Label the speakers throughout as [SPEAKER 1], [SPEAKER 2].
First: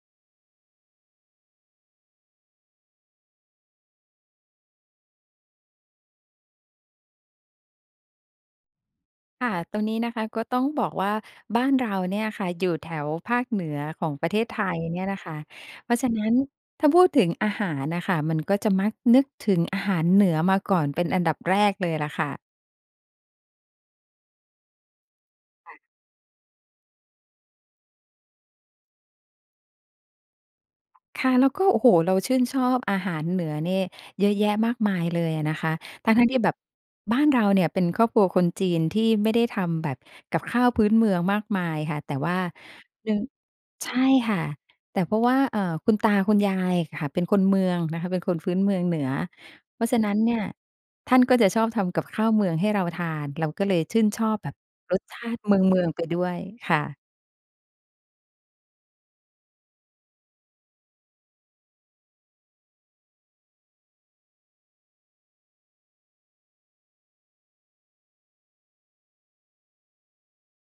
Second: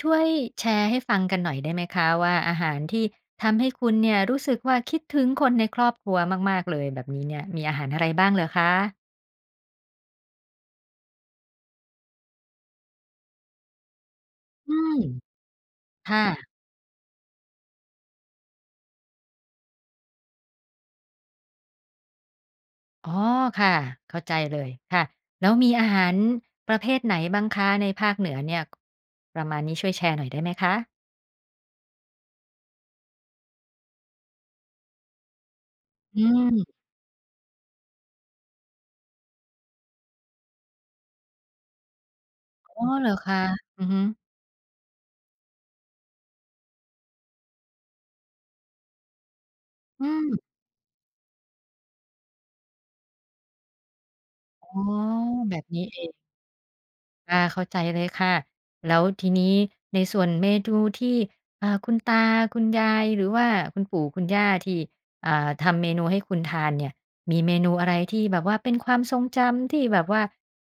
[SPEAKER 1] ช่วยแชร์ให้ฟังกันหน่อยได้ไหมคะว่า อาหารที่ทำให้คุณเนี่ยรู้สึกว่า คิดถึงคนในครอบครัวมาก ๆ เลย แบบนี้เนี่ย มีอาหารอะไรบ้างเหรอคะ?
[SPEAKER 2] ค่ะ ตรงนี้นะคะก็ต้องบอกว่าบ้านเราเนี่ยค่ะอยู่แถวภาคเหนือของประเทศไท
[SPEAKER 1] อื
[SPEAKER 2] ย
[SPEAKER 1] ม
[SPEAKER 2] เนี่ยน่ะค่ะ เพราะฉ
[SPEAKER 1] ค
[SPEAKER 2] ะ
[SPEAKER 1] ่
[SPEAKER 2] น
[SPEAKER 1] ะ
[SPEAKER 2] ั้นถ้าพูดถึงอาหารน่ะค่ะ มันก็จะมักนึกถึงอาหารเหนือมาก่อนเป็นอันดับแรกเลยล่ะค่ะ
[SPEAKER 1] อ๋อ ค่ะ เข้าใจเลย ค่ะ แล้วมี
[SPEAKER 2] ค่ะ
[SPEAKER 1] อาหารประเภทไหนบ้างคะในภาคเหนือเนี่ย ประมาณนี้ ช่วยแชร์หน่อยได้ไหมคะ?
[SPEAKER 2] ค่ะ แล้วก็ โอ้โฮ เราชื่นชอบอาหารเหนือนี่เยอะแยะมากมายเลยอะนะคะ ทั
[SPEAKER 1] อื
[SPEAKER 2] ้ง ๆ ที่แบบ
[SPEAKER 1] ม
[SPEAKER 2] บ้านเราเนี่ยเป็นครอบครัวคนจีนที่ไม่ได้ทำแบบกับข้าวพื้นเมืองมากมายค่ะ แต่ว่า
[SPEAKER 1] อ๋อ เห
[SPEAKER 2] เร
[SPEAKER 1] ร
[SPEAKER 2] ื
[SPEAKER 1] อ
[SPEAKER 2] ่อง
[SPEAKER 1] คะ? อือ
[SPEAKER 2] ใช
[SPEAKER 1] ฮ
[SPEAKER 2] ่
[SPEAKER 1] ึ
[SPEAKER 2] ค่ะ แต่ เพราะว่า เอ่อ คุณตาคุณยายอะค่ะเป็นคนเมืองนะคะ เป็นคนพื้นเมืองเหนือ เพราะฉะ
[SPEAKER 1] อื
[SPEAKER 2] นั้นเนี่
[SPEAKER 1] ม
[SPEAKER 2] ยท่านก็จะชอบทำกับข้าวเมืองให้เราทาน เราก็เลยชื่นชอบแบบ
[SPEAKER 1] อ๋อ
[SPEAKER 2] รสชาติเ
[SPEAKER 1] แบบ
[SPEAKER 2] ม
[SPEAKER 1] น
[SPEAKER 2] ื
[SPEAKER 1] ี้
[SPEAKER 2] อง
[SPEAKER 1] เ
[SPEAKER 2] ๆ
[SPEAKER 1] อ
[SPEAKER 2] ไป
[SPEAKER 1] ง
[SPEAKER 2] ด้วย ค่ะ
[SPEAKER 1] อา เข้าใจเลยค่ะ แล้วทีนี้ในส่วนเมนู ที่ อ่า คุณตาคุณยาย หรือว่าคุณปู่คุณย่าที่ อ่า ทำเมนูให้คุณทานเนี่ย มีเมนูอะไรที่แบบว่าเป็นความทรงจำที่แบบว่า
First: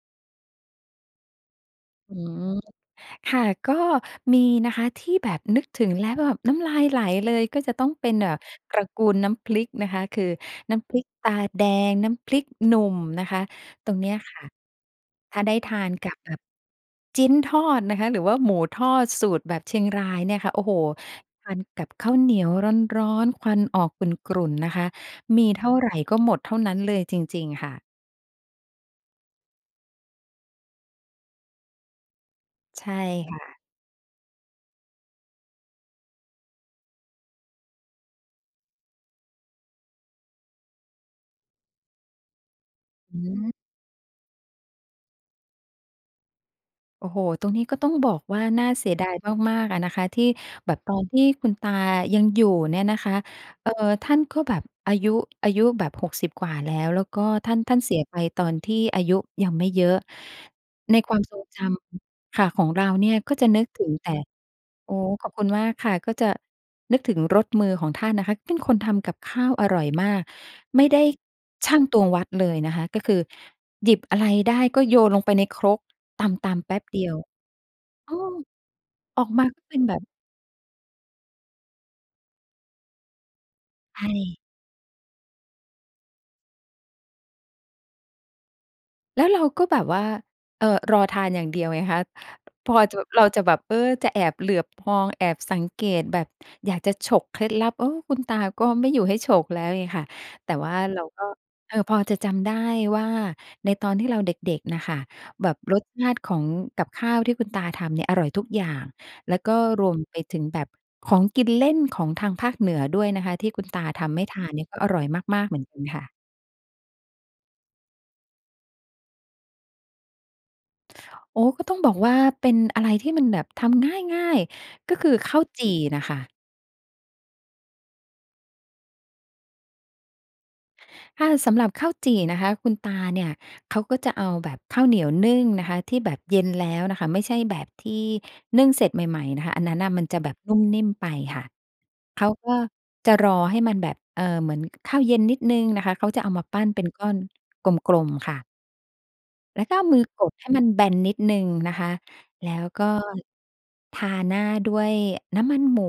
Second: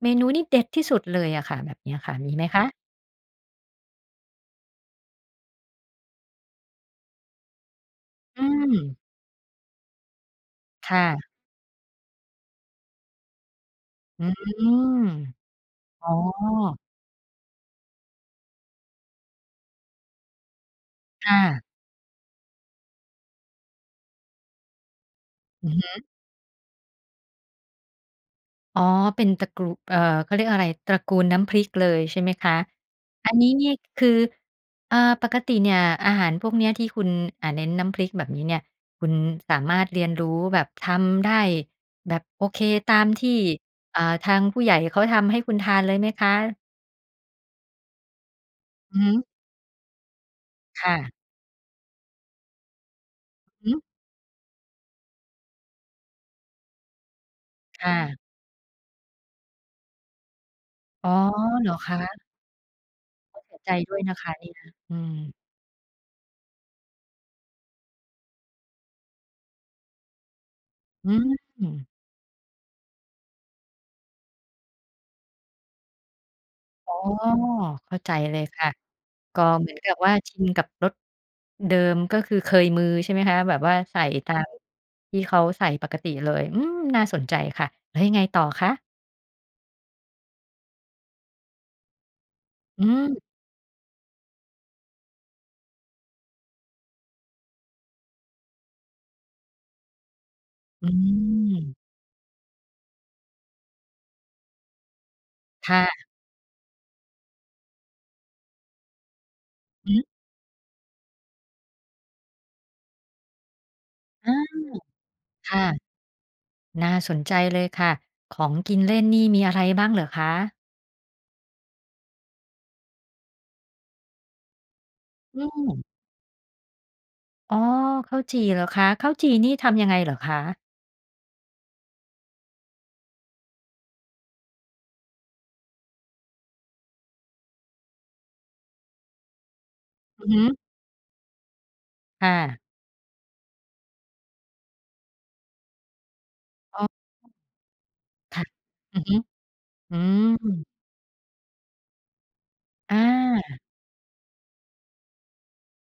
[SPEAKER 1] เมนูนี้เด็ดที่สุดเลยอะค่ะ แบบเนี้ยค
[SPEAKER 2] อ
[SPEAKER 1] ่
[SPEAKER 2] ื
[SPEAKER 1] ะ มีไห
[SPEAKER 2] ม
[SPEAKER 1] มคะ?
[SPEAKER 2] ค่ะ ก็มีนะคะที่แบบนึกถึงแล้วแบบน้ำลายไหลเลย ก็จะต้องเป็น เอ่อ
[SPEAKER 1] อื
[SPEAKER 2] ตระ
[SPEAKER 1] ม
[SPEAKER 2] กูลน้ำพริกนะคะ คือน้ำพ
[SPEAKER 1] ค
[SPEAKER 2] ร
[SPEAKER 1] ่
[SPEAKER 2] ิกต
[SPEAKER 1] ะ
[SPEAKER 2] าแดง น้ำพริกหนุ่มนะคะ ตรงเนี้ย
[SPEAKER 1] อื
[SPEAKER 2] ค่ะ
[SPEAKER 1] ม
[SPEAKER 2] ถ้าได้ทาน
[SPEAKER 1] อ๋
[SPEAKER 2] ก
[SPEAKER 1] อ
[SPEAKER 2] ับแบบจิ๊นทอดนะคะ หรือว่าหมูทอดสูตรแบบเชียงรายเนี่ยค่ะ โอ้โฮ
[SPEAKER 1] ค่
[SPEAKER 2] ทา
[SPEAKER 1] ะ
[SPEAKER 2] นกับข้าวเหนียวร้อน ๆ ควันออกกรุ่น ๆ นะคะ มีเท
[SPEAKER 1] อ
[SPEAKER 2] ่
[SPEAKER 1] ื
[SPEAKER 2] า
[SPEAKER 1] อฮ
[SPEAKER 2] ไร
[SPEAKER 1] ึ
[SPEAKER 2] ก็หมดเท่านั้นเลยจริง ๆ ค่ะ
[SPEAKER 1] อ๋อ เป็นตระกรู เอ่อ เขาเรียกอะไร ตระกูลน้ำพริกเลยใช่ไหมคะ
[SPEAKER 2] ใช่
[SPEAKER 1] อั
[SPEAKER 2] ค
[SPEAKER 1] น
[SPEAKER 2] ่
[SPEAKER 1] นี้
[SPEAKER 2] ะ
[SPEAKER 1] เนี้ยคือ อ่า ปกติเนี่ยอาหารพวกเนี้ยที่คุณ อ่า เน้นน้ำพริกแบบนี้เนี่ย คุณ ท สามารถเรียนรู้แบบ ทำได้แบบ โอเค ตาม
[SPEAKER 2] อื
[SPEAKER 1] ที่
[SPEAKER 2] ม
[SPEAKER 1] อ่า ทางผู้ใหญ่เขาทำให้คุณทานเลยไหมคะ?
[SPEAKER 2] โอ้โฮ ตรงนี้ก็ต้องบอกว่าน่าเสี
[SPEAKER 1] อ
[SPEAKER 2] ย
[SPEAKER 1] ือ
[SPEAKER 2] ดา
[SPEAKER 1] ฮ
[SPEAKER 2] ย
[SPEAKER 1] ึ
[SPEAKER 2] มาก ๆ อะนะคะ ที่แบบ
[SPEAKER 1] ค
[SPEAKER 2] ต
[SPEAKER 1] ่
[SPEAKER 2] อน
[SPEAKER 1] ะ
[SPEAKER 2] ที่คุณตายังอยู่เนี่ยนะคะ เอ่
[SPEAKER 1] ฮ
[SPEAKER 2] อ
[SPEAKER 1] ึ
[SPEAKER 2] ท่านก็แบบอายุ อายุแบบ 60 กว่าแล้ว แล้วก็ท่าน ท่าน
[SPEAKER 1] ค
[SPEAKER 2] เ
[SPEAKER 1] ่
[SPEAKER 2] สียไ
[SPEAKER 1] ะ
[SPEAKER 2] ปตอนที่อายุยังไม่เยอะ ใน
[SPEAKER 1] อ๋อ
[SPEAKER 2] ความทรงจ
[SPEAKER 1] เหรอคะ?
[SPEAKER 2] ำ ค่ะ ของเราเนี่ยก็
[SPEAKER 1] ต้อ
[SPEAKER 2] จ
[SPEAKER 1] ง
[SPEAKER 2] ะ
[SPEAKER 1] เสี
[SPEAKER 2] นึ
[SPEAKER 1] ย
[SPEAKER 2] ก
[SPEAKER 1] ใจ
[SPEAKER 2] ถึ
[SPEAKER 1] ด
[SPEAKER 2] ง
[SPEAKER 1] ้วย
[SPEAKER 2] แต่
[SPEAKER 1] นะคะเนี่ย
[SPEAKER 2] โอ
[SPEAKER 1] อ
[SPEAKER 2] ้
[SPEAKER 1] ื
[SPEAKER 2] ขอบ
[SPEAKER 1] ม
[SPEAKER 2] คุณมากค่ะ ก็จะนึกถึงรสมือของท่านนะคะ เป็นคนทำกับข้าวอร่อยมาก ไม่ได้
[SPEAKER 1] อื
[SPEAKER 2] ชั่ง
[SPEAKER 1] ม
[SPEAKER 2] ตวง วัด เลยนะคะ ก็คือหยิบอะไรได้ก็โยนลงไปในครก ตำ ๆ แป๊บ
[SPEAKER 1] อ๋อ
[SPEAKER 2] เดียว
[SPEAKER 1] เข้า
[SPEAKER 2] เ
[SPEAKER 1] ใ
[SPEAKER 2] อ
[SPEAKER 1] จ
[SPEAKER 2] อ
[SPEAKER 1] เลยค่ะ
[SPEAKER 2] ออก
[SPEAKER 1] ก
[SPEAKER 2] ม
[SPEAKER 1] ็
[SPEAKER 2] าก็
[SPEAKER 1] เหมื
[SPEAKER 2] เป
[SPEAKER 1] อ
[SPEAKER 2] ็
[SPEAKER 1] น
[SPEAKER 2] น
[SPEAKER 1] กั
[SPEAKER 2] แบ
[SPEAKER 1] บ
[SPEAKER 2] บ
[SPEAKER 1] ว่าชินกับรสเดิม ก็คือเคยมือใช่ไหมคะ แบบว่าใส
[SPEAKER 2] ใช
[SPEAKER 1] ่ตา
[SPEAKER 2] ่
[SPEAKER 1] มที่เขาใส่ปกติเลย อืม น่าสนใจค่ะ แล้วยังไงต่อคะ?
[SPEAKER 2] แล้วเราก็แบบว่า เอ่อ รอทานอย่างเดียวไงคะ พอ
[SPEAKER 1] อื
[SPEAKER 2] จะ
[SPEAKER 1] ม
[SPEAKER 2] เราจะแบบ เออ จะแอบเหลือบมอง แอบสังเกต แบบอยากจะฉกเคล็ดลับ เออ คุณตาก็ไม่อยู่ให้ฉกแล้วไงค่ะ แต่ว่า
[SPEAKER 1] อื
[SPEAKER 2] เราก็ เอ่
[SPEAKER 1] ม
[SPEAKER 2] อ พอจะจำได้ว่า ในตอนที่เราเด็ก ๆ น่ะค่ะ แบบ
[SPEAKER 1] ค
[SPEAKER 2] ร
[SPEAKER 1] ่
[SPEAKER 2] สช
[SPEAKER 1] ะ
[SPEAKER 2] าติของกับข้าวที่คุณตาทำเนี่ยอร่อยทุกอย่าง แล้วก็ร
[SPEAKER 1] ฮ
[SPEAKER 2] วม
[SPEAKER 1] ึ
[SPEAKER 2] ไปถึงแบบของกินเล่นของทางภาคเหนือด้วยนะคะ ที่คุณตาทำไม่
[SPEAKER 1] อื
[SPEAKER 2] ทา
[SPEAKER 1] ม
[SPEAKER 2] นเนี่ยก็อร่อยมาก ๆ
[SPEAKER 1] ค
[SPEAKER 2] เหมื
[SPEAKER 1] ่
[SPEAKER 2] อน
[SPEAKER 1] ะ
[SPEAKER 2] กันค่ะ
[SPEAKER 1] น่าสนใจเลยค่ะ ของกินเล่นนี่มีอะไรบ้างเหรอคะ?
[SPEAKER 2] โอ้ ก็ต้องบอกว่าเป็นอะไรที่มันแบบทำง๊ายง่าย ก็คือข
[SPEAKER 1] อ
[SPEAKER 2] ้า
[SPEAKER 1] ื
[SPEAKER 2] วจี่
[SPEAKER 1] ม
[SPEAKER 2] น่ะค่ะ
[SPEAKER 1] อ๋อ ข้าวจี่เหรอคะ ข้าวจี่นี่ทำยังไงเหรอคะ?
[SPEAKER 2] ค่ะ สำหรับข้าวจี่นะคะ คุณตาเนี่ยเขาก็จะเอาแบบข้าวเหนียวนึ่งนะคะที่แบบเย็นแล้วน่ะค่ะ ไม่ใช่แบบที่นึ่งเสร็จใหม่ ๆ นะคะ อันนั้นนะมันจะ
[SPEAKER 1] อื
[SPEAKER 2] แ
[SPEAKER 1] อ
[SPEAKER 2] บ
[SPEAKER 1] ฮ
[SPEAKER 2] บน
[SPEAKER 1] ึ
[SPEAKER 2] ุ่มนิ่มไปค่ะ เข
[SPEAKER 1] ค่
[SPEAKER 2] าก็
[SPEAKER 1] ะ
[SPEAKER 2] จะรอให้มันแบบ เอ่อ เหมือน ก ข้าวเย็นนิดหนึ่งนะคะ เขาจะเอามาปั้น
[SPEAKER 1] อ
[SPEAKER 2] เป็
[SPEAKER 1] ๋
[SPEAKER 2] นก้อน
[SPEAKER 1] อ
[SPEAKER 2] กลม ๆ ค
[SPEAKER 1] ค
[SPEAKER 2] ่
[SPEAKER 1] ่ะ
[SPEAKER 2] ะ
[SPEAKER 1] อือฮึ
[SPEAKER 2] แล้วก็เอา
[SPEAKER 1] อ
[SPEAKER 2] ม
[SPEAKER 1] ื
[SPEAKER 2] ือกดให้มัน
[SPEAKER 1] ม
[SPEAKER 2] แบนนิดหนึ่งนะคะ แล้วก็
[SPEAKER 1] อา
[SPEAKER 2] ทาหน้าด้วยน้ำมันหมู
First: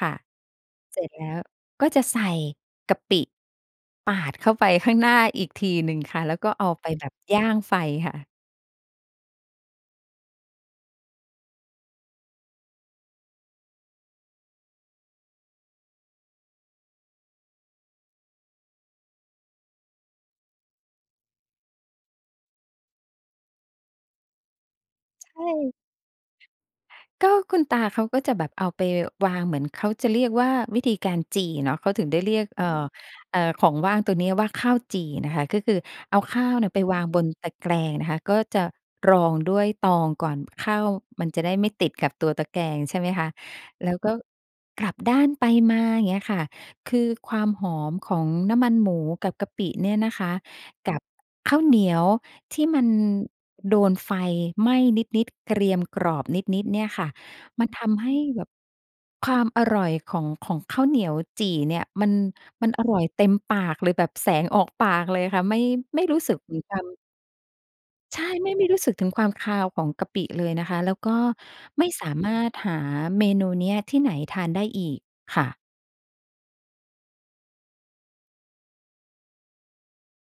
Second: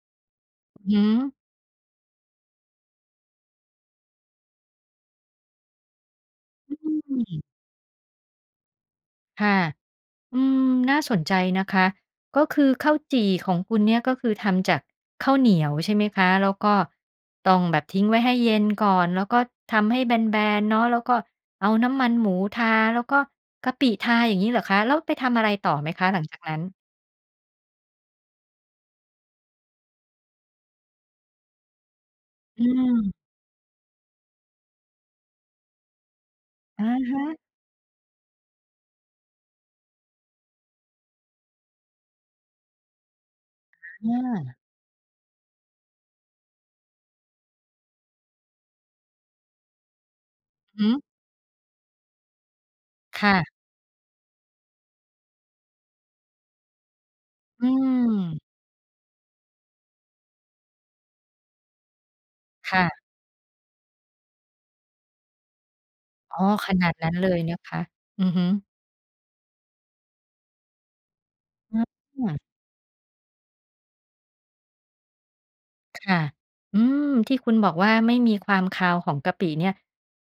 [SPEAKER 2] ค่ะ
[SPEAKER 1] อือ
[SPEAKER 2] เ
[SPEAKER 1] ฮ
[SPEAKER 2] สร็จแล้
[SPEAKER 1] ึ
[SPEAKER 2] วก็จะใส่กะปิปาดเข้าไปข้างหน้าอีกทีหนึ่งค่ะ แล้วก็เอาไปแบ
[SPEAKER 1] อ
[SPEAKER 2] บ
[SPEAKER 1] ื
[SPEAKER 2] ย
[SPEAKER 1] ม
[SPEAKER 2] ่างไฟค่ะ
[SPEAKER 1] ค่ะ อืม น่าสนใจนะคะ ก็คือข้าวจี่ของคุณเนี่ยก็คือทำจากข้าวเหนียว ใช่ไหมคะ แล้วก็ต้องแบบทิ้งไว้ให้เย็นก่อน แล้วก็ทำให้แบน ๆ เนาะ แล้วก็เอาน้ำมันหมูทา แล้วก็กะปิทา อย่างงี้เหรอคะ แล้วไปท
[SPEAKER 2] ใช
[SPEAKER 1] ำอ
[SPEAKER 2] ่
[SPEAKER 1] ะไรต่อไหมคะ หลังจากนั้น?
[SPEAKER 2] ก็คุณตาเขาก็จะแบบเอาไปวาง เหมือนเขาจะเรียกว่าวิธีการจี่เนาะ เขาถึงได้เรียก
[SPEAKER 1] อ
[SPEAKER 2] เอ่อ
[SPEAKER 1] ืม
[SPEAKER 2] เอ่อ ของว่างตัวนี้ว่าข้าวจี่น่ะค่ะ ก็คือเอาข้าวเนี่ยไป
[SPEAKER 1] อะ
[SPEAKER 2] วาง
[SPEAKER 1] ฮ
[SPEAKER 2] บน
[SPEAKER 1] ะ
[SPEAKER 2] ตะแกรงน่ะค่ะ ก็จะรองด้วยตองก่อน ข้าวมันจะได้ไม่ติดกับตัวตะแกรง ใช่ไหมคะ แล้ว
[SPEAKER 1] อ
[SPEAKER 2] ก็
[SPEAKER 1] า
[SPEAKER 2] กลับด้านไปมา อย่างเงี้ยค่ะ คือความหอมของน้ำมันหมูกับกะปิเนี่ยนะคะ
[SPEAKER 1] อือ
[SPEAKER 2] กั
[SPEAKER 1] ฮึ
[SPEAKER 2] บข้าวเหนียวที่มัน
[SPEAKER 1] ค่ะ
[SPEAKER 2] โดนไฟไหม้นิด ๆ เกรียมกรอบนิด ๆ เนี่ยค่ะ ม
[SPEAKER 1] อื
[SPEAKER 2] ันทำให้แ
[SPEAKER 1] ม
[SPEAKER 2] บบความอร่อยของ ของข้าวเหนียวจี่เนี่ย มัน มั
[SPEAKER 1] ค
[SPEAKER 2] น
[SPEAKER 1] ่
[SPEAKER 2] อร่อ
[SPEAKER 1] ะ
[SPEAKER 2] ยเต็มปากเลย แบบแสงออกปากเลยค่ะ ไม่ ไม่รู้สึ
[SPEAKER 1] อ
[SPEAKER 2] ก
[SPEAKER 1] ๋อ
[SPEAKER 2] ถึง
[SPEAKER 1] ข
[SPEAKER 2] ควา
[SPEAKER 1] นา
[SPEAKER 2] ม
[SPEAKER 1] ดนั้นเลยนะคะ
[SPEAKER 2] ใช
[SPEAKER 1] อื
[SPEAKER 2] ่
[SPEAKER 1] อฮ
[SPEAKER 2] ไม่
[SPEAKER 1] ึ
[SPEAKER 2] ไม่รู้สึกถึงความคาวของกะปิเลยนะคะ แล้วก็
[SPEAKER 1] อ
[SPEAKER 2] ไม่สา
[SPEAKER 1] ื
[SPEAKER 2] มา
[SPEAKER 1] อ
[SPEAKER 2] รถหาเมนูเนี้ยที่ไหนทานได้อีกค่ะ
[SPEAKER 1] ค่ะ อืม ที่คุณบอกว่า ไม่มีความคาวของกะปิเนี่ย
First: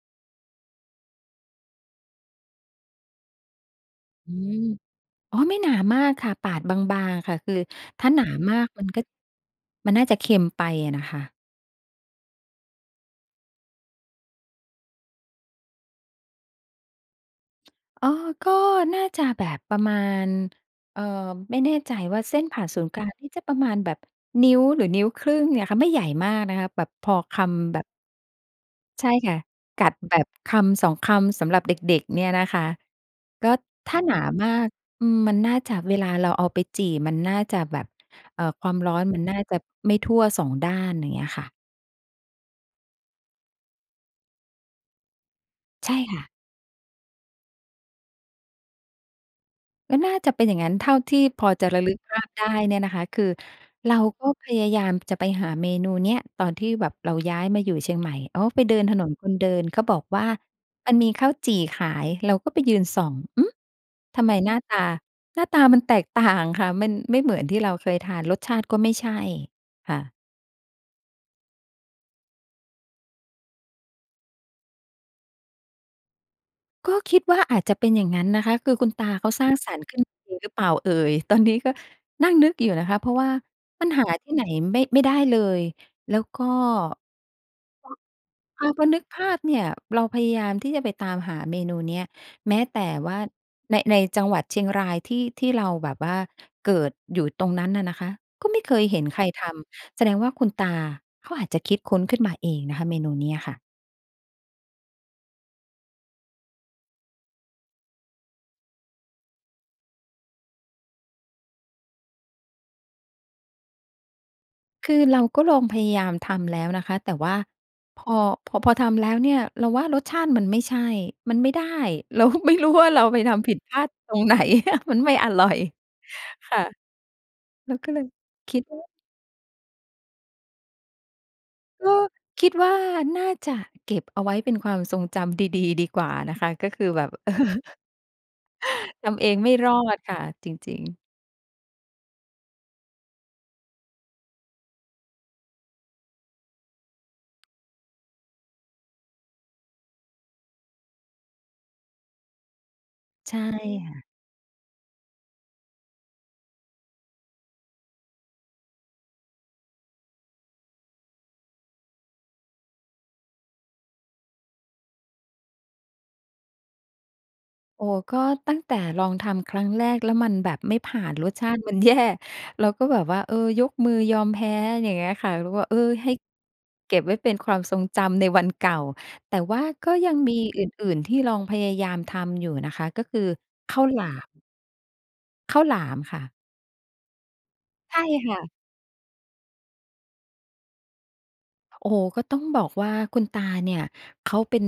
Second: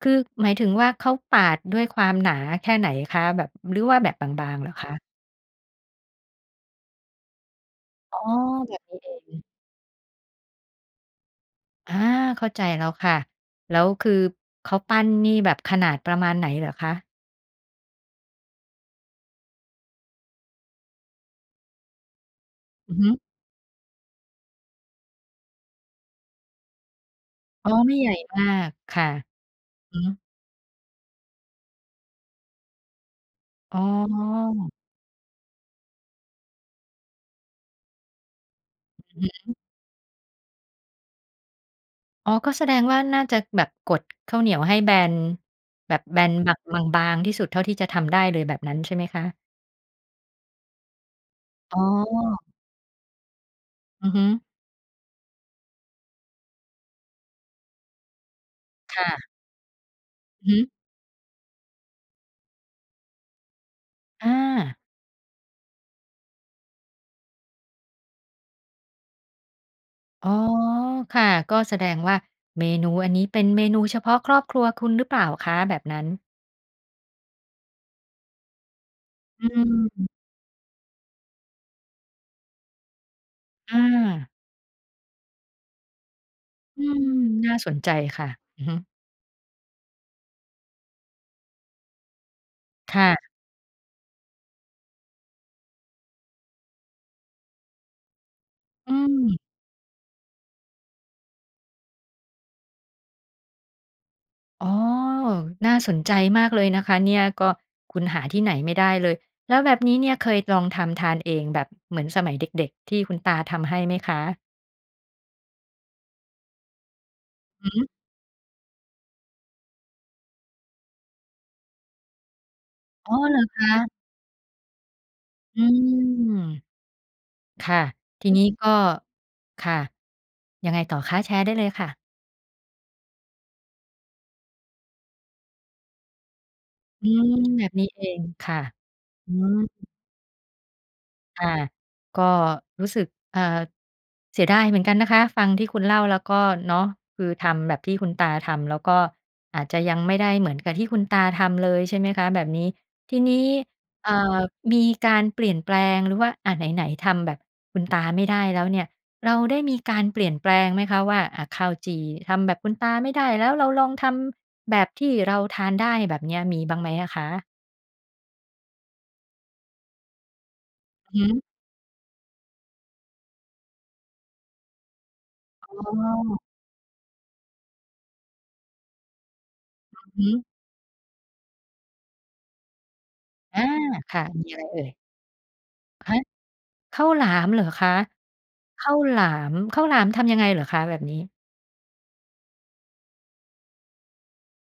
[SPEAKER 1] คือหมายถึงว่า เขาปาดด้วยความหนาแค่ไหนคะ? แบบหรือว่าแบบ
[SPEAKER 2] อื
[SPEAKER 1] บา
[SPEAKER 2] ม
[SPEAKER 1] ง ๆ เหรอคะ?
[SPEAKER 2] อ๋อ ไม่หนามากค่ะปาดบาง ๆ ค่ะ คือถ้า
[SPEAKER 1] อ๋
[SPEAKER 2] ห
[SPEAKER 1] อ
[SPEAKER 2] นามาก
[SPEAKER 1] แบ
[SPEAKER 2] ม
[SPEAKER 1] บ
[SPEAKER 2] ัน
[SPEAKER 1] นี
[SPEAKER 2] ก
[SPEAKER 1] ้
[SPEAKER 2] ็
[SPEAKER 1] เอง
[SPEAKER 2] มันน่าจะเค็มไปอะน่ะค่ะ
[SPEAKER 1] อา เข้าใจแล้วค่ะ แล้วคือเขาปั้นนี่แบบขนาดประมาณไหนเหรอคะ?
[SPEAKER 2] อ๋อ ก็น่าจะแบบประมาณ เอ่อ ไม่แน่ใจว่า เส้นผ่าศูนย
[SPEAKER 1] อ
[SPEAKER 2] ์
[SPEAKER 1] ื
[SPEAKER 2] ก
[SPEAKER 1] อ
[SPEAKER 2] ล
[SPEAKER 1] ฮ
[SPEAKER 2] า
[SPEAKER 1] ึ
[SPEAKER 2] งนี่จะประมาณ แบบนิ้ว หรือนิ้ว 1/2 เนี่ยค่ะไม่ใหญ่มากนะคะ แบบพอค
[SPEAKER 1] อ๋อ
[SPEAKER 2] ำแบบ
[SPEAKER 1] ไม่ใหญ่มากค
[SPEAKER 2] ใ
[SPEAKER 1] ่
[SPEAKER 2] ช
[SPEAKER 1] ะ
[SPEAKER 2] ่ค่ะ กั
[SPEAKER 1] อ
[SPEAKER 2] ด
[SPEAKER 1] ือฮ
[SPEAKER 2] แบ
[SPEAKER 1] ึ
[SPEAKER 2] บ 1-2 คำสำหรับเด็ก ๆ เนี่ยนะคะ ก็
[SPEAKER 1] อ๋
[SPEAKER 2] ถ้าหนามาก
[SPEAKER 1] อ
[SPEAKER 2] อืม มันน่าจะเวลาเราเอาไปจี่ มันน่าจะแบบ เอ่อ ความร้อนมั
[SPEAKER 1] อ
[SPEAKER 2] น
[SPEAKER 1] ื
[SPEAKER 2] น
[SPEAKER 1] อ
[SPEAKER 2] ่า
[SPEAKER 1] ฮึ
[SPEAKER 2] จะไม่ทั่ว 2 ด้าน อย่างเงี้ยค่ะ
[SPEAKER 1] อ๋อ ก็แสดงว่า น่าจะแบบกดข้าวเหนียวให้แบน
[SPEAKER 2] ใ
[SPEAKER 1] แ
[SPEAKER 2] ช
[SPEAKER 1] บ
[SPEAKER 2] ่
[SPEAKER 1] บ
[SPEAKER 2] ค
[SPEAKER 1] แบ
[SPEAKER 2] ่ะ
[SPEAKER 1] น แบบบาง ๆ ที่สุดเท่าที่จะทำได้เลย แบบนั้นใช่ไหมคะ?
[SPEAKER 2] ก็น่าจะเป็นอย่างงั้น เท่าที่พอจะ
[SPEAKER 1] อ
[SPEAKER 2] ร
[SPEAKER 1] ๋
[SPEAKER 2] ะ
[SPEAKER 1] อ
[SPEAKER 2] ลึกภาพได้เนี่ยนะคะ คือเรา
[SPEAKER 1] อือฮ
[SPEAKER 2] ก
[SPEAKER 1] ึ
[SPEAKER 2] ็พยายามจะไปหาเมนูเนี้ย ตอนที่แบบเราย้ายมาอยู่เชียงใหม่ อ๋อ ไปเดินถ
[SPEAKER 1] ค
[SPEAKER 2] น
[SPEAKER 1] ่
[SPEAKER 2] น
[SPEAKER 1] ะ
[SPEAKER 2] คนเดินเขาบอกว่า
[SPEAKER 1] อือฮึ
[SPEAKER 2] มันมีข้าวจี่ขาย เราก็ไปยืนส่อง อืม ทำ
[SPEAKER 1] อ
[SPEAKER 2] ไม หน้าต
[SPEAKER 1] า
[SPEAKER 2] า หน้าตามันแตกต่างค่ะ มันไม่เหมือนที่เราเคยทาน รสชาติก็ไม่ใช่ ค่ะ
[SPEAKER 1] อ๋อ ค่ะ ก็แสดงว่าเมนูอันนี้ เป็นเมนูเฉพาะครอบครัวคุณหรือเปล่าคะ แบบนั้น?
[SPEAKER 2] ก็คิดว่า อาจจะเป็นอย่างงั้นนะคะ คือคุณตาเขา
[SPEAKER 1] อ
[SPEAKER 2] ส
[SPEAKER 1] ื
[SPEAKER 2] ร้างสรรค์ขึ้น
[SPEAKER 1] ม
[SPEAKER 2] เองหรือเปล่าเอ่ย ตอนนี้ก็นั่งนึกอยู่นะคะ เพราะว่า
[SPEAKER 1] อ
[SPEAKER 2] มันหาท
[SPEAKER 1] า
[SPEAKER 2] ี่ไหนไม่ ไม่ได้เลย แล้วก็
[SPEAKER 1] อืม น่าสนใจค่ะ อื
[SPEAKER 2] อ่
[SPEAKER 1] อ
[SPEAKER 2] า
[SPEAKER 1] ฮึ
[SPEAKER 2] พอนึกภาพเนี่ย เราพยายามที่จะไปตามหาเมนูเนี้ย แม้แต่
[SPEAKER 1] ค่
[SPEAKER 2] ว่า
[SPEAKER 1] ะ
[SPEAKER 2] ใน ในจังหวัดเชียงรายที่ ที่เราแบบว่าเกิดอยู่ตรงนั้นน่ะนะคะ ก็ไม่เคย
[SPEAKER 1] อื
[SPEAKER 2] เห็นใคร
[SPEAKER 1] ม
[SPEAKER 2] ทำ แสดงว่าคุณตาเขาอาจจะคิดค้นขึ้นมาเองนะคะ เมนูเนี้ยค่ะ
[SPEAKER 1] อ๋อ น่าสนใจมากเลยนะคะเนี่ย ก็คุณหาที่ไหนไม่ได้เลย แล้วแบบนี้เนี่ยเคยลองทำทานเองแบบเหมือนสมัยเด็ก ๆ ที่คุณตาทำให้ไหมคะ?
[SPEAKER 2] คือเราก็ลองพยายามทำแล้วนะคะ แต่ว่า
[SPEAKER 1] อือฮึ
[SPEAKER 2] พอ พอ พอทำแล้วเนี่ย เราว่ารสชาติมันไม่ใช่ มันไม่ได้ เราไม่รู้ว่าเรา
[SPEAKER 1] อ๋อ
[SPEAKER 2] ไปท
[SPEAKER 1] เหรอ
[SPEAKER 2] ำผิ
[SPEAKER 1] ค
[SPEAKER 2] ดพลาด
[SPEAKER 1] ะ
[SPEAKER 2] ตรง ไหน มันไม่อร่อ
[SPEAKER 1] อ
[SPEAKER 2] ย
[SPEAKER 1] ืม
[SPEAKER 2] ค่ะ
[SPEAKER 1] ค
[SPEAKER 2] เรา
[SPEAKER 1] ่ะ
[SPEAKER 2] ก็เลย
[SPEAKER 1] ทีนี้
[SPEAKER 2] คิ
[SPEAKER 1] ก
[SPEAKER 2] ด
[SPEAKER 1] ็
[SPEAKER 2] ว่า
[SPEAKER 1] ค่ะ ยังไงต่อคะ? แชร์ได้เลยค่
[SPEAKER 2] ก
[SPEAKER 1] ะ
[SPEAKER 2] ็คิดว่าน่าจะเก็บเอาไว้เป็นความทรงจำดี ๆ ดีกว่านะคะ ก็คือแบ
[SPEAKER 1] อื
[SPEAKER 2] บ
[SPEAKER 1] ม แบบนี้เองค่ะ
[SPEAKER 2] ทำเอ
[SPEAKER 1] อื
[SPEAKER 2] งไม่
[SPEAKER 1] ม
[SPEAKER 2] รอดค่ะ จริง ๆ
[SPEAKER 1] ค่ะ ก็รู้สึก เอ่อ เสียดายเหมือนกันนะคะ ฟังที่คุณเล่าแล้วก็เนาะ คือทำแบบที่คุณตาทำ แล้วก็อาจจะยังไม่ได้เหมือนกับที่คุณตาทำเลย ใช่ไหมคะ แบบนี้ทีน
[SPEAKER 2] ใช่
[SPEAKER 1] ี้
[SPEAKER 2] ค่ะ
[SPEAKER 1] เอ่อ มีการเปลี่ยนแปลง หรือว่า อ่า ไหน ๆ ทำแบบคุณตาไม่ได้แล้วเนี่ย เราได้มีการเปลี่ยนแปลงไหมคะว่า อ่า ข้าวจี่ทำแบบคุณตาไม่ได้ แล้วเราลองทำแบบที่เราทานได้ แบบเนี้ย มีบ้างไหมอะคะ?
[SPEAKER 2] โอ้โฮ ก็ตั้งแต่ลองทำครั้งแรกแล้วมันแบบไม่ผ่าน
[SPEAKER 1] อือ
[SPEAKER 2] ร
[SPEAKER 1] ฮ
[SPEAKER 2] ส
[SPEAKER 1] ึ
[SPEAKER 2] ชาติมัน แย่ เราก็แบบว่า เออ ยกมือยอมแพ้ อย่างเงี้ยค่ะ เราก็
[SPEAKER 1] อ๋
[SPEAKER 2] เออ ให้
[SPEAKER 1] อ
[SPEAKER 2] เก็บไว้เป็นความทรงจำในวันเก่า แต่ว่าก็
[SPEAKER 1] อื
[SPEAKER 2] ย
[SPEAKER 1] อ
[SPEAKER 2] ัง
[SPEAKER 1] ฮ
[SPEAKER 2] มี
[SPEAKER 1] ึ
[SPEAKER 2] อื่น ๆ ที่ลองพยายามทำอยู่นะคะ ก็คือ
[SPEAKER 1] อา
[SPEAKER 2] ข้าวหลา
[SPEAKER 1] ค่ะ
[SPEAKER 2] ม
[SPEAKER 1] มีอะไรเอ่ย?
[SPEAKER 2] ข้าวหลาม
[SPEAKER 1] ฮ
[SPEAKER 2] ค
[SPEAKER 1] ะ
[SPEAKER 2] ่ะ
[SPEAKER 1] ข้าวหลามเหรอคะ?
[SPEAKER 2] ใช่ค่ะ
[SPEAKER 1] ข้าวหลาม ข้าวหลามทำยังไงเหรอคะแบบนี้?
[SPEAKER 2] โอ้โฮ ก็ต้องบอกว่าคุณตาเนี่ยเขาเป็น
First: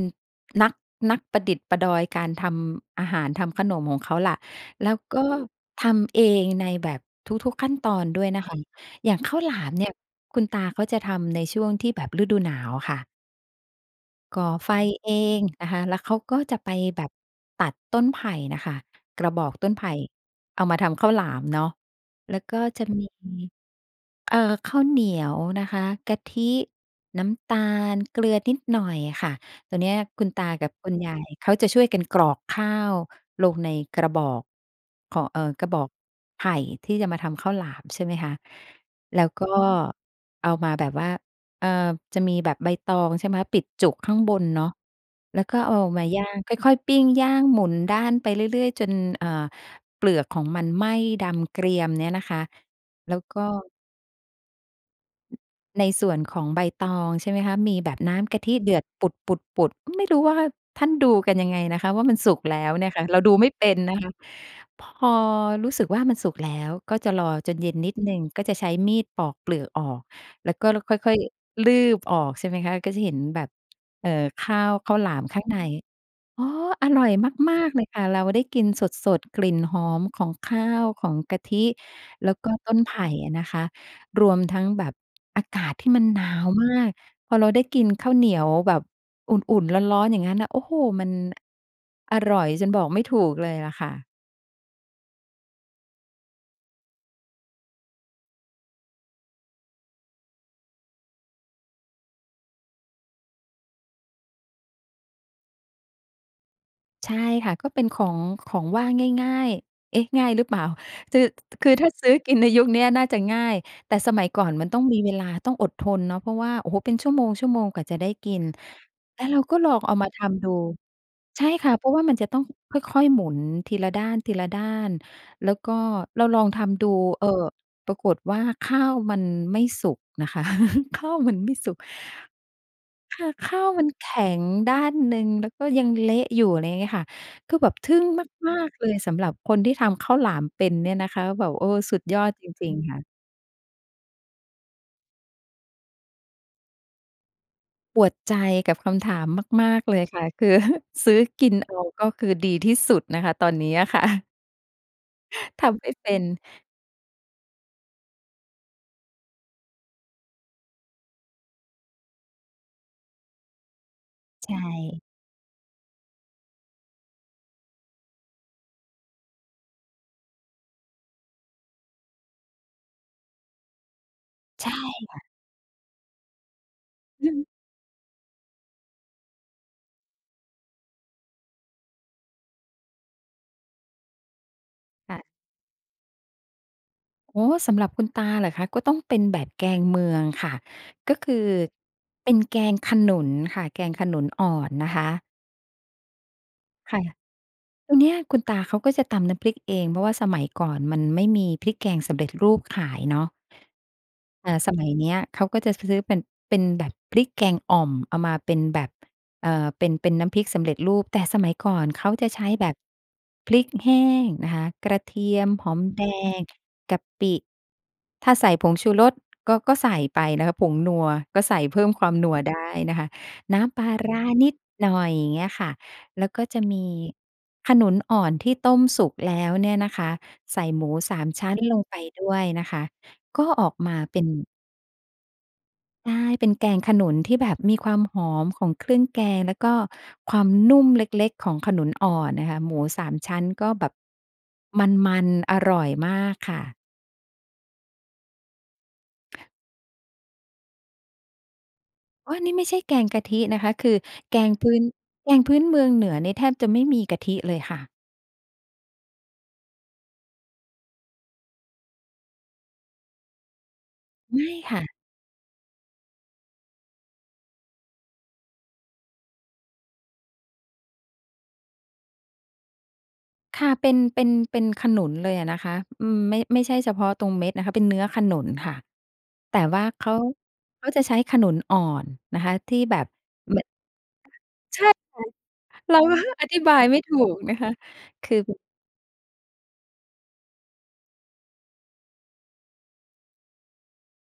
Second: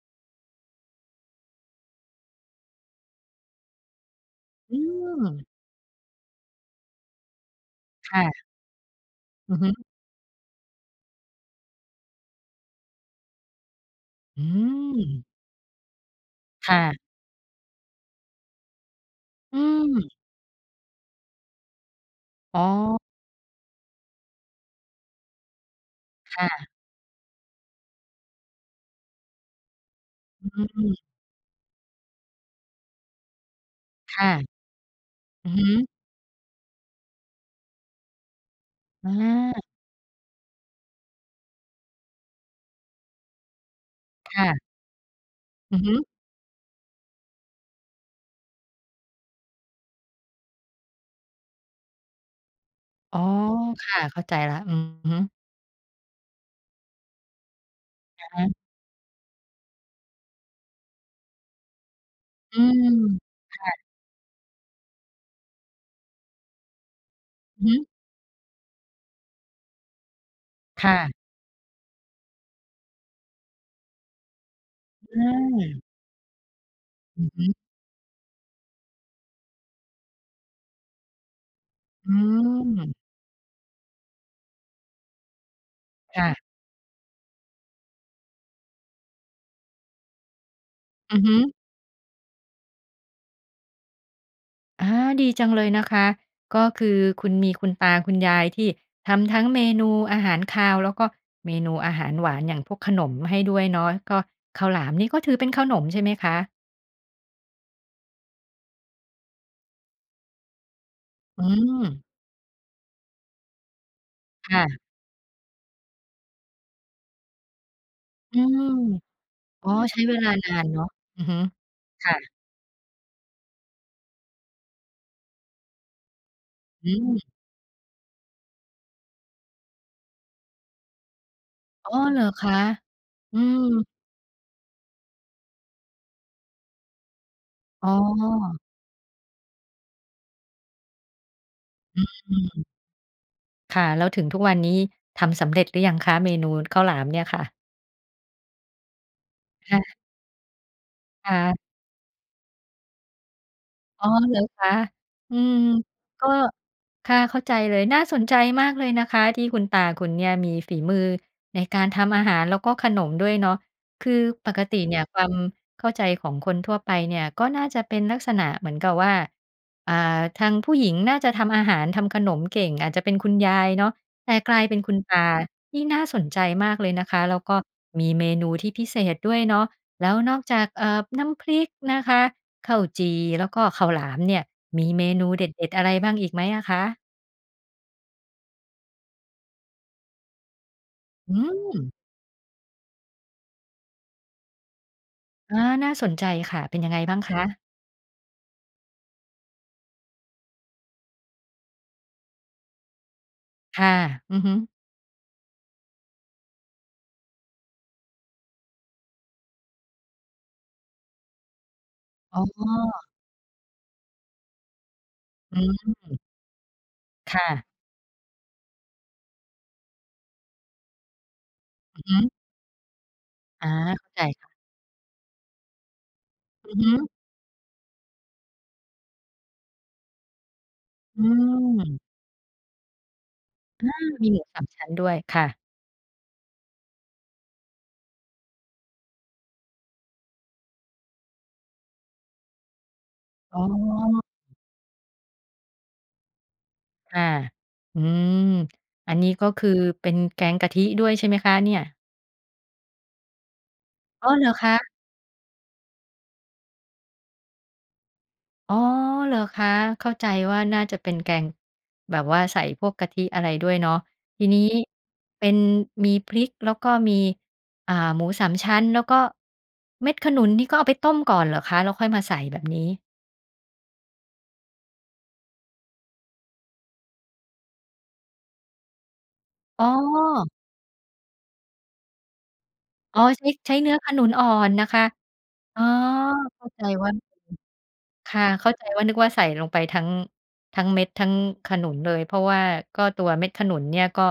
[SPEAKER 2] นัก นักประดิษฐ์ประดอยการทำอาหาร ทำขนมของเขาล่ะ
[SPEAKER 1] อื
[SPEAKER 2] แล้วก็
[SPEAKER 1] ม
[SPEAKER 2] ทำเองในแบบทุก ๆ ขั้นตอน
[SPEAKER 1] ค
[SPEAKER 2] ด
[SPEAKER 1] ่
[SPEAKER 2] ้วยน
[SPEAKER 1] ะ
[SPEAKER 2] ะคะ อย่างข้าวห
[SPEAKER 1] อ
[SPEAKER 2] ล
[SPEAKER 1] ือ
[SPEAKER 2] า
[SPEAKER 1] ฮึ
[SPEAKER 2] มเนี่ยคุณตาเขาจะทำในช่วงที่แบบฤดูหนาวค่ะ
[SPEAKER 1] อ
[SPEAKER 2] ก
[SPEAKER 1] ื
[SPEAKER 2] ่อไฟเอ
[SPEAKER 1] ม
[SPEAKER 2] งนะคะ แล้วเขาก็จะไป
[SPEAKER 1] ค่ะ
[SPEAKER 2] แบบตัดต้นไผ่น่ะค่ะ กระบอก
[SPEAKER 1] อื
[SPEAKER 2] ต้นไผ่
[SPEAKER 1] ม
[SPEAKER 2] เอามาทำข้าวหลามเนาะ แล้วก็
[SPEAKER 1] อ๋
[SPEAKER 2] จะม
[SPEAKER 1] อ
[SPEAKER 2] ี เอ่อ ข้าวเหนียวนะคะ กะท
[SPEAKER 1] ค
[SPEAKER 2] ิ
[SPEAKER 1] ่ะ
[SPEAKER 2] น้ำตาล เกลือนิดหน่อยค่ะ ตอนเนี้ยคุณตากับ
[SPEAKER 1] อื
[SPEAKER 2] คุณ
[SPEAKER 1] อ
[SPEAKER 2] ยายเขาจะช่วยกันกรอกข้าวลงในกระ
[SPEAKER 1] ค
[SPEAKER 2] บ
[SPEAKER 1] ่ะ
[SPEAKER 2] อกของ เอ
[SPEAKER 1] อื
[SPEAKER 2] อ
[SPEAKER 1] อฮ
[SPEAKER 2] กระบ
[SPEAKER 1] ึ
[SPEAKER 2] อกไผ่ที่จะมาทำข้าวหลาม ใช่ไหมคะ
[SPEAKER 1] อ
[SPEAKER 2] แล้วก็
[SPEAKER 1] า
[SPEAKER 2] เอามาแบบว่า เออ จะมีแบบใบตอง ใช่ไหม ปิดจุกข้างบ
[SPEAKER 1] ค
[SPEAKER 2] น
[SPEAKER 1] ่
[SPEAKER 2] เน
[SPEAKER 1] ะ
[SPEAKER 2] าะ แล้วก็เอ
[SPEAKER 1] อ
[SPEAKER 2] า
[SPEAKER 1] ือฮึ
[SPEAKER 2] มาย่าง ค่อย ๆ ปิ้งย่างหมุนด้านไปเรื่อย ๆ จน เอ่อ เปลือกของมันไหม้ดำเกรียมเนี้ยนะคะ แล้
[SPEAKER 1] อ๋
[SPEAKER 2] ว
[SPEAKER 1] อ
[SPEAKER 2] ก็
[SPEAKER 1] ค่ะ เข้าใจละ อือฮึ
[SPEAKER 2] ในส่วนของใบตอง ใช่ไหมคะ มีแบบน้
[SPEAKER 1] อะ
[SPEAKER 2] ำก
[SPEAKER 1] ฮ
[SPEAKER 2] ะท
[SPEAKER 1] ะ
[SPEAKER 2] ิเดือดปุด ๆ ๆ ไม่รู้ว่าท่านดูกันยังไงนะคะว่า มันสุก
[SPEAKER 1] อ
[SPEAKER 2] แล
[SPEAKER 1] ื
[SPEAKER 2] ้วเนี
[SPEAKER 1] ม
[SPEAKER 2] ่ยค่ะ เราดูไม่
[SPEAKER 1] ค
[SPEAKER 2] เป
[SPEAKER 1] ่
[SPEAKER 2] ็
[SPEAKER 1] ะ
[SPEAKER 2] นนะคะ พอรู้สึกว่ามันสุกแล้ว ก็จะรอจน
[SPEAKER 1] อื
[SPEAKER 2] เ
[SPEAKER 1] อฮ
[SPEAKER 2] ย็น
[SPEAKER 1] ึ
[SPEAKER 2] นิดหนึ่ง ก็จะใช้มีดปอกเปลือกออก แล้วก็ ล
[SPEAKER 1] ค
[SPEAKER 2] ค
[SPEAKER 1] ่
[SPEAKER 2] ่
[SPEAKER 1] ะ
[SPEAKER 2] อย ๆ ลืบออก ใช่ไหมคะ ก็จะเห็นแบบ เอ่อ ข้าว ข้าวหล
[SPEAKER 1] อ
[SPEAKER 2] ามข้างใน
[SPEAKER 1] า
[SPEAKER 2] อ๋อ อร่อย
[SPEAKER 1] อือฮึ
[SPEAKER 2] มาก ๆ เลยค่ะ เราได้กินสด ๆ กลิ่นหอมของข้าว ของกะทิ
[SPEAKER 1] อื
[SPEAKER 2] แล้วก็ต้นไผ
[SPEAKER 1] ม
[SPEAKER 2] ่อะนะคะ รวมทั้งแบบอากาศที่มันห
[SPEAKER 1] ค
[SPEAKER 2] น
[SPEAKER 1] ่
[SPEAKER 2] า
[SPEAKER 1] ะ
[SPEAKER 2] วมาก พอเราได้กินข้าวเหนียวแบบอุ่น ๆ ร้อน ๆ อย่างงั้นนะ โอ้โฮ มัน
[SPEAKER 1] อือฮึ
[SPEAKER 2] อร่อยจนบอกไม่ถูกเลยล่ะค่ะ
[SPEAKER 1] อา ดีจังเลยนะคะ ก็คือคุณมีคุณตาคุณยายที่ทำทั้งเมนูอาหารคาว แล้วก็เมนูอาหารหวาน อย่างพวกขนมให้ด้วยเนาะ ก็ข้าวหลามนี่ก็ถือเป็นขนมใช่ไหมคะ?
[SPEAKER 2] ใช่ค่ะ ก็เป็นของ ของว่างง่าย ๆ เอ๊ะ ง่ายหรือเปล่า คือ
[SPEAKER 1] อื
[SPEAKER 2] คือถ้า
[SPEAKER 1] อ
[SPEAKER 2] ซื้อกินในยุคเนี้ยน่าจะง่าย แต่สมัยก่อ
[SPEAKER 1] ค
[SPEAKER 2] น
[SPEAKER 1] ่
[SPEAKER 2] มัน
[SPEAKER 1] ะ
[SPEAKER 2] ต้องมีเวลา ต้องอดทนเนาะ เพราะว่า โอ้โฮ เป็นชั่วโมง ๆ กว่าจะได้กิ
[SPEAKER 1] อื
[SPEAKER 2] น
[SPEAKER 1] ม
[SPEAKER 2] แล้วเราก็
[SPEAKER 1] อ๋
[SPEAKER 2] ล
[SPEAKER 1] อ
[SPEAKER 2] องเอ
[SPEAKER 1] ใช
[SPEAKER 2] า
[SPEAKER 1] ้
[SPEAKER 2] มา
[SPEAKER 1] เว
[SPEAKER 2] ท
[SPEAKER 1] ลา
[SPEAKER 2] ำด
[SPEAKER 1] น
[SPEAKER 2] ู
[SPEAKER 1] านเนาะ อือฮึ
[SPEAKER 2] ใช่ค่ะ เพราะว่า
[SPEAKER 1] ค
[SPEAKER 2] ม
[SPEAKER 1] ่
[SPEAKER 2] ันจ
[SPEAKER 1] ะ
[SPEAKER 2] ะต้องค่อย ๆ หมุน ทีละด้าน ๆ แล้วก็เราลองทำดู
[SPEAKER 1] อื
[SPEAKER 2] เ
[SPEAKER 1] อ
[SPEAKER 2] อ่อ ปรากฏว่าข้าวมันไม่สุกน่ะค่ะ ข้าวมันไม่สุก
[SPEAKER 1] อ๋อ เหรอคะ?
[SPEAKER 2] ค่ะ
[SPEAKER 1] อื
[SPEAKER 2] ข้าว
[SPEAKER 1] ม
[SPEAKER 2] มันแข็งด้านหนึ่ง แล้วก็ยังเละอยู่ อะไรเงี้ยค่ะ คือแบบ
[SPEAKER 1] อ๋
[SPEAKER 2] ท
[SPEAKER 1] อ
[SPEAKER 2] ึ่งมาก ๆ เลย สำหรับคนที่ทำข้าวหลามเป็นเนี่ยนะคะ แบบ เออ ส
[SPEAKER 1] อ
[SPEAKER 2] ุดยอด
[SPEAKER 1] ื
[SPEAKER 2] จ
[SPEAKER 1] ม
[SPEAKER 2] ริง ๆ ค่ะ
[SPEAKER 1] ค่ะ แล้วถึงทุกวันนี้ทำสำเร็จหรือยังคะ เมนูข้าวหลามเนี่ยค่ะ?
[SPEAKER 2] ปวดใจกับคำถามม
[SPEAKER 1] ค
[SPEAKER 2] า
[SPEAKER 1] ่
[SPEAKER 2] ก ๆ
[SPEAKER 1] ะ
[SPEAKER 2] เลยค่ะ คือซื้อ
[SPEAKER 1] ค่
[SPEAKER 2] กิ
[SPEAKER 1] ะ
[SPEAKER 2] นเอาก็คือดีที่สุดนะคะตอนนี้อะค่
[SPEAKER 1] อ
[SPEAKER 2] ะ
[SPEAKER 1] ๋อ เหรอคะ? อืม
[SPEAKER 2] ทำไม่เป็
[SPEAKER 1] ก
[SPEAKER 2] น
[SPEAKER 1] ็ ค่ะ เข้าใจเลย น่าสนใจมากเลยนะคะ ที่คุณตาคุณเนี่ยมีฝีมือในการทำอาหาร แล้วก็ขนมด้วยเนาะ คือ
[SPEAKER 2] ใ
[SPEAKER 1] ป
[SPEAKER 2] ช
[SPEAKER 1] กติเนี่
[SPEAKER 2] ่
[SPEAKER 1] ยความเข้าใจของคนทั่วไปเนี่ย ก็น่าจะเป็นลักษณะเหมือนกับว่า อ่า ทางผู้หญิงน่าจะทำอาหาร ทำขนมเก่ง อาจจะเป็นคุณยายเนาะ แต่กลาย
[SPEAKER 2] ใช
[SPEAKER 1] เ
[SPEAKER 2] ่
[SPEAKER 1] ป็นคุณต
[SPEAKER 2] ค่ะ
[SPEAKER 1] า นี่น่าสนใจมากเลยนะคะ
[SPEAKER 2] อื
[SPEAKER 1] แ
[SPEAKER 2] อ
[SPEAKER 1] ล้
[SPEAKER 2] ฮ
[SPEAKER 1] ว
[SPEAKER 2] ึ
[SPEAKER 1] ก็มีเมนูที่พิเศษด้วยเนาะ แล้วนอกจาก เอ่อ น้ำพริกนะคะ ข้าวจี่ แล้วก็ข้าวหลามเนี่ย มีเม
[SPEAKER 2] ค่
[SPEAKER 1] น
[SPEAKER 2] ะ
[SPEAKER 1] ูเด็ด ๆ อะไรบ้างอีกไหมอะคะ?
[SPEAKER 2] อ๋อ สำหรับคุณตาเหรอคะ ก็ต้องเป็นแบบแกงเมืองค่ะ ก็ค
[SPEAKER 1] อื
[SPEAKER 2] ือ
[SPEAKER 1] ม
[SPEAKER 2] เป็นแกงขนุนค่ะ แกงขนุนอ่อนนะคะ
[SPEAKER 1] อา น่าสนใจค่ะ เป็นยัง
[SPEAKER 2] ค
[SPEAKER 1] ไง
[SPEAKER 2] ่ะ
[SPEAKER 1] บ้างคะ?
[SPEAKER 2] ตรงเนี้ยคุณตาเขาก็จะตำน้ำพริกเอง เพราะว่าสมัยก่อนมันไม่มีพริกแกงสำเร็จรูปขายเนาะ
[SPEAKER 1] ค่ะ อือ
[SPEAKER 2] เ
[SPEAKER 1] ฮ
[SPEAKER 2] อ
[SPEAKER 1] ึ
[SPEAKER 2] ่อ สมัยเนี้ย เขาก็จะ ซ ซื้อเป็น เป็นแบบพริกแกงอ่อม เอามาเป็นแบบ เอ่อ เป็น เป็นน้ำพริกสำเร็จรูป แต่สมัยก่อนเขาจะ
[SPEAKER 1] อ
[SPEAKER 2] ใ
[SPEAKER 1] ๋
[SPEAKER 2] ช้แบบ
[SPEAKER 1] อ
[SPEAKER 2] พริกแห้งนะคะ กระเทียม
[SPEAKER 1] อื
[SPEAKER 2] หอมแด
[SPEAKER 1] ม
[SPEAKER 2] ง กะป
[SPEAKER 1] ค
[SPEAKER 2] ิ
[SPEAKER 1] ่ะ
[SPEAKER 2] ถ้าใส่ผงชูรสก็ ก็ใส่ไปนะคะ ผงนัว ก็ใส่เพิ่ม
[SPEAKER 1] อื
[SPEAKER 2] ค
[SPEAKER 1] อ
[SPEAKER 2] วา
[SPEAKER 1] ฮ
[SPEAKER 2] มน
[SPEAKER 1] ึ
[SPEAKER 2] ัวได้นะคะ น้
[SPEAKER 1] อา
[SPEAKER 2] ำปลา
[SPEAKER 1] เข้า
[SPEAKER 2] ร
[SPEAKER 1] ใ
[SPEAKER 2] ้
[SPEAKER 1] จ
[SPEAKER 2] า
[SPEAKER 1] ค่ะ
[SPEAKER 2] นิดหน่อย เงี้ยค่ะ แล้วก็จะ
[SPEAKER 1] อื
[SPEAKER 2] ม
[SPEAKER 1] อฮ
[SPEAKER 2] ี
[SPEAKER 1] ึ
[SPEAKER 2] ขนุนอ่อนที่ต้มสุกแล้วเนี่ยนะคะ ใส่หมูส
[SPEAKER 1] อ
[SPEAKER 2] า
[SPEAKER 1] ื
[SPEAKER 2] มชั้นลงไป
[SPEAKER 1] ม
[SPEAKER 2] ด้วยนะคะ ก็ออก
[SPEAKER 1] อา
[SPEAKER 2] มาเป็
[SPEAKER 1] ม
[SPEAKER 2] น
[SPEAKER 1] ีหมูสามชั้นด้วย ค่ะ
[SPEAKER 2] ใช่ เป็นแกงขนุนที่แบบมีความหอมของเครื่องแกง แล้วก็ความนุ่มเล็ก ๆ ของขนุนอ่อนนะคะ หมูสามชั้น
[SPEAKER 1] อ๋
[SPEAKER 2] ก็แบบ
[SPEAKER 1] อ
[SPEAKER 2] มัน ๆ อร่อยมากค่ะ
[SPEAKER 1] ค่ะ อืม อันนี้ก็คือเป็นแกงกะทิด้วยใช่ไหมคะเนี่ย?
[SPEAKER 2] อ้อ นี่ไม่ใช่แกงกะทินะคะ คือ
[SPEAKER 1] อ้อ
[SPEAKER 2] แก
[SPEAKER 1] เหร
[SPEAKER 2] ง
[SPEAKER 1] อ
[SPEAKER 2] พ
[SPEAKER 1] ค
[SPEAKER 2] ื้
[SPEAKER 1] ะ?
[SPEAKER 2] น แกงพื้นเมืองเหนือนี่แทบจะไม่มีกะทิเลยค่ะ
[SPEAKER 1] อ๋อ เหรอคะ เข้าใจว่าน่าจะเป็นแกงแบบว่าใส่พวกกะทิอะไรด้วยเนาะ
[SPEAKER 2] ไ
[SPEAKER 1] ท
[SPEAKER 2] ม
[SPEAKER 1] ี
[SPEAKER 2] ่
[SPEAKER 1] นี้
[SPEAKER 2] ค่ะ
[SPEAKER 1] เป็นมีพริก แล้วก็มี อ่า หมูสามชั้น แล้วก็เม็ดขนุนนี่ก็เอาไปต้มก่อนเหรอคะ แล้วค่อยมาใส่แบบนี้?
[SPEAKER 2] ค่ะ เป็น เป็น เป็นขนุนเลยอะนะคะ อืม ไม่ ไม่ใช่เฉพาะตรงเม็ดนะคะ เป็นเนื้อขนุนค่ะ แต่ว
[SPEAKER 1] อ
[SPEAKER 2] ่
[SPEAKER 1] ๋
[SPEAKER 2] าเขา
[SPEAKER 1] อ
[SPEAKER 2] เขาจะใช้ขนุนอ่อนนะคะ ที่แบบ
[SPEAKER 1] อ๋อ ใช้
[SPEAKER 2] ม
[SPEAKER 1] ใช้เนื้อขนุนอ่อน
[SPEAKER 2] ใช
[SPEAKER 1] น
[SPEAKER 2] ่
[SPEAKER 1] ะ
[SPEAKER 2] ค่ะ
[SPEAKER 1] คะ อ๋อ
[SPEAKER 2] เราก็ ฮะ อธิ
[SPEAKER 1] เข้า
[SPEAKER 2] บา
[SPEAKER 1] ใจ
[SPEAKER 2] ยไม่
[SPEAKER 1] ว่
[SPEAKER 2] ถ
[SPEAKER 1] า
[SPEAKER 2] ูกนะคะ ค
[SPEAKER 1] ค
[SPEAKER 2] ือ
[SPEAKER 1] ่ะ
[SPEAKER 2] ฮ
[SPEAKER 1] เข้าใจว่า นึกว่าใส่ลงไปทั้ง ทั้งเม็ด ทั้งขนุนเลย เพราะว่าก็ตัวเม็ดขนุนเนี่ยก็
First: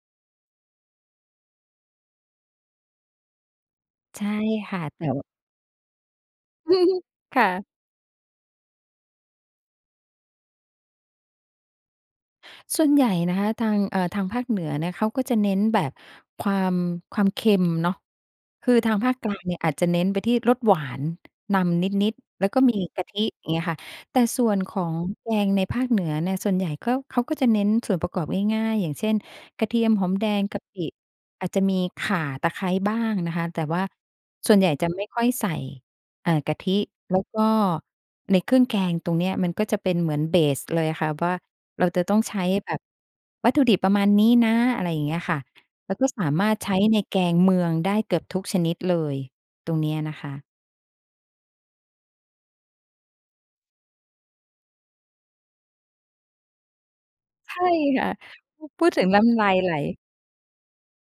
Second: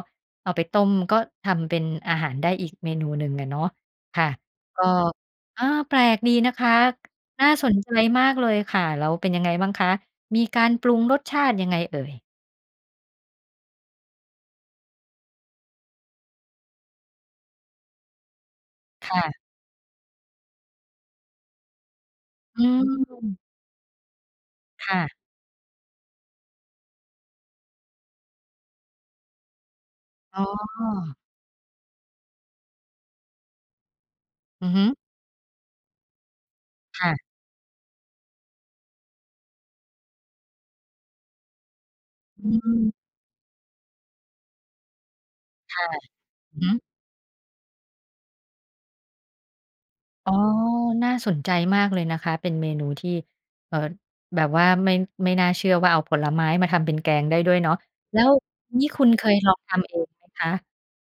[SPEAKER 1] เอาไปต้ม ก็ทำเป็นอาหารได้อีกเมนูหนึ่งอะเนาะ ค
[SPEAKER 2] ใช
[SPEAKER 1] ่ะ
[SPEAKER 2] ่ค
[SPEAKER 1] ก
[SPEAKER 2] ่ะ
[SPEAKER 1] ็
[SPEAKER 2] แต่ ว
[SPEAKER 1] อา แปลกดีนะคะ
[SPEAKER 2] ค
[SPEAKER 1] น่
[SPEAKER 2] ่
[SPEAKER 1] า
[SPEAKER 2] ะ
[SPEAKER 1] สนใจมากเลยค่ะ แล้วเป็นยังไงบ้างคะ มีการปรุงรสชาติยังไงเอ่ย?
[SPEAKER 2] ส่วนใหญ่นะคะ ทาง เอ่อ ทางภาคเหนือเนี่ย เขาก็จะเน้นแบบความ ความเค็มเนาะ คือทางภ
[SPEAKER 1] ค
[SPEAKER 2] าค
[SPEAKER 1] ่
[SPEAKER 2] ก
[SPEAKER 1] ะ
[SPEAKER 2] ลางเนี่ย อาจจะเน้นไปที่รสหวานนำนิด ๆ แล้วก
[SPEAKER 1] อ
[SPEAKER 2] ็
[SPEAKER 1] ื
[SPEAKER 2] มีกะทิ
[SPEAKER 1] ม
[SPEAKER 2] เงี้ยค่ะ แต่ส่วนขอ
[SPEAKER 1] ค
[SPEAKER 2] ง
[SPEAKER 1] ่ะ
[SPEAKER 2] แกงในภาคเหนือเนี่ย ส่วนใหญ่ก็ เขาก็จะเน้นส่วนประกอบง่าย ๆ อย่างเช่น กระเทียม หอมแด
[SPEAKER 1] อ๋
[SPEAKER 2] ง
[SPEAKER 1] อ
[SPEAKER 2] กะปิ อาจจะมีข่า ตะไคร้บ้างนะคะ แต่ว่าส่วนใ
[SPEAKER 1] อ
[SPEAKER 2] หญ
[SPEAKER 1] ื
[SPEAKER 2] ่
[SPEAKER 1] อฮึ
[SPEAKER 2] จะไม่ค่อยใส่ เอ่อ กะทิ
[SPEAKER 1] ค่
[SPEAKER 2] แล้
[SPEAKER 1] ะ
[SPEAKER 2] วก็ในเครื่องแกงตรงเนี้ย มันก็จะเป็นเหมือน เบส เลยอะค่ะว่า เราจะต้องใช
[SPEAKER 1] อ
[SPEAKER 2] ้
[SPEAKER 1] ื
[SPEAKER 2] แบบ
[SPEAKER 1] ม
[SPEAKER 2] วัตถุดิบประมาณนี้นะ อะไรอย่างเงี้ยค่ะ
[SPEAKER 1] ค่ะ
[SPEAKER 2] แล้วก็สามาร
[SPEAKER 1] อื
[SPEAKER 2] ถ
[SPEAKER 1] อฮ
[SPEAKER 2] ใ
[SPEAKER 1] ึ
[SPEAKER 2] ช้ ในแกงเมือง ได้เกือบทุกชนิดเลย ตรงเนี้ยนะค
[SPEAKER 1] อ๋อ
[SPEAKER 2] ะ
[SPEAKER 1] น่าสนใจมากเลยนะคะ เป็นเมนูที่ เอ่อ แบบว่าไม่ ไม่น่าเชื่อว่าเอาผลไม้มาทำเป็นแกงได้ด
[SPEAKER 2] ใ
[SPEAKER 1] ้
[SPEAKER 2] ช
[SPEAKER 1] วย
[SPEAKER 2] ่
[SPEAKER 1] เนาะ
[SPEAKER 2] ค่ะ
[SPEAKER 1] แล้ว
[SPEAKER 2] พ
[SPEAKER 1] นี
[SPEAKER 2] ู
[SPEAKER 1] ่
[SPEAKER 2] ด
[SPEAKER 1] ค
[SPEAKER 2] ถ
[SPEAKER 1] ุ
[SPEAKER 2] ึง
[SPEAKER 1] ณ
[SPEAKER 2] แล้
[SPEAKER 1] เค
[SPEAKER 2] วน
[SPEAKER 1] ย
[SPEAKER 2] ้ำลา
[SPEAKER 1] ลอ
[SPEAKER 2] ย
[SPEAKER 1] ง
[SPEAKER 2] ไห
[SPEAKER 1] ท
[SPEAKER 2] ล
[SPEAKER 1] ำเองไหมคะ?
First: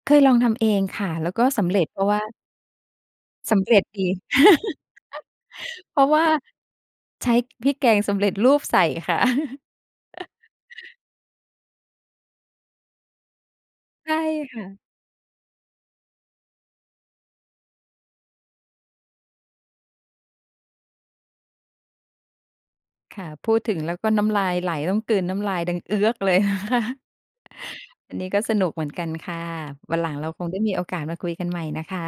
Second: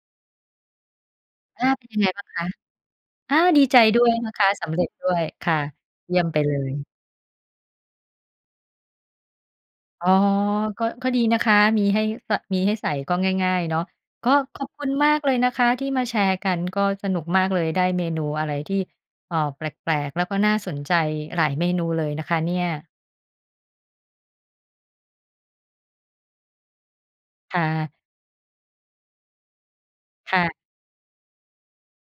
[SPEAKER 2] เคยลองทำเองค่ะ แล้วก็ส
[SPEAKER 1] อา
[SPEAKER 2] ำเร็
[SPEAKER 1] เป็
[SPEAKER 2] จ
[SPEAKER 1] น
[SPEAKER 2] เ
[SPEAKER 1] ยั
[SPEAKER 2] พ
[SPEAKER 1] ง
[SPEAKER 2] ร
[SPEAKER 1] ไ
[SPEAKER 2] า
[SPEAKER 1] ง
[SPEAKER 2] ะว่
[SPEAKER 1] บ้
[SPEAKER 2] า
[SPEAKER 1] างคะ? อา
[SPEAKER 2] ส
[SPEAKER 1] ดี
[SPEAKER 2] ำเ
[SPEAKER 1] ใ
[SPEAKER 2] ร
[SPEAKER 1] จ
[SPEAKER 2] ็จ
[SPEAKER 1] ด
[SPEAKER 2] ด
[SPEAKER 1] ้ว
[SPEAKER 2] ี
[SPEAKER 1] ยนะคะ สำเร็จด้วยค่ะ
[SPEAKER 2] เพราะ
[SPEAKER 1] เย
[SPEAKER 2] ว
[SPEAKER 1] ี่
[SPEAKER 2] ่
[SPEAKER 1] ย
[SPEAKER 2] า
[SPEAKER 1] มไปเลย
[SPEAKER 2] ใช้พริกแกงสำเร็จรูปใส่ค่ะ
[SPEAKER 1] อ๋อ ก็ ก็ดีนะคะ มีให้สะ มีให้ใส่ ก็ง่าย ๆ เนาะ
[SPEAKER 2] ใช่
[SPEAKER 1] ก็
[SPEAKER 2] ค
[SPEAKER 1] ข
[SPEAKER 2] ่
[SPEAKER 1] อบ
[SPEAKER 2] ะ
[SPEAKER 1] คุณมากเลยนะคะที่มาแชร์กัน ก็สนุกมากเลย ได้เมนูอะไรที่ เอ่อ แปลก ๆ แล้วก็น่าสนใจหลายเมนูเลยนะคะเนี่ย
[SPEAKER 2] ค่ะ พูดถึงแล้วก็น้ำลายไหล ต้องกลืนน้ำลายดังเอื้อกเลย
[SPEAKER 1] ค่ะ
[SPEAKER 2] อันนี้ก็สนุกเหมือนกันค่ะ วันหลังเรา
[SPEAKER 1] ค่
[SPEAKER 2] คง
[SPEAKER 1] ะ
[SPEAKER 2] ได้มีโอกาสมาคุยกันใหม่นะคะ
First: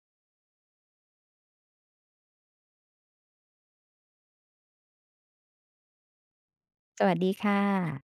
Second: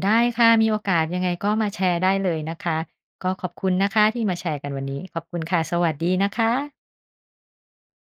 [SPEAKER 1] ได้ค่ะ มีโอกาสยังไงก็มาแชร์ได้เลยนะคะ ก็ขอบคุณนะคะ ที่มาแชร์กันวันนี้ ขอบคุณค่ะ สวัสดีนะคะ
[SPEAKER 2] สวัสดีค่ะ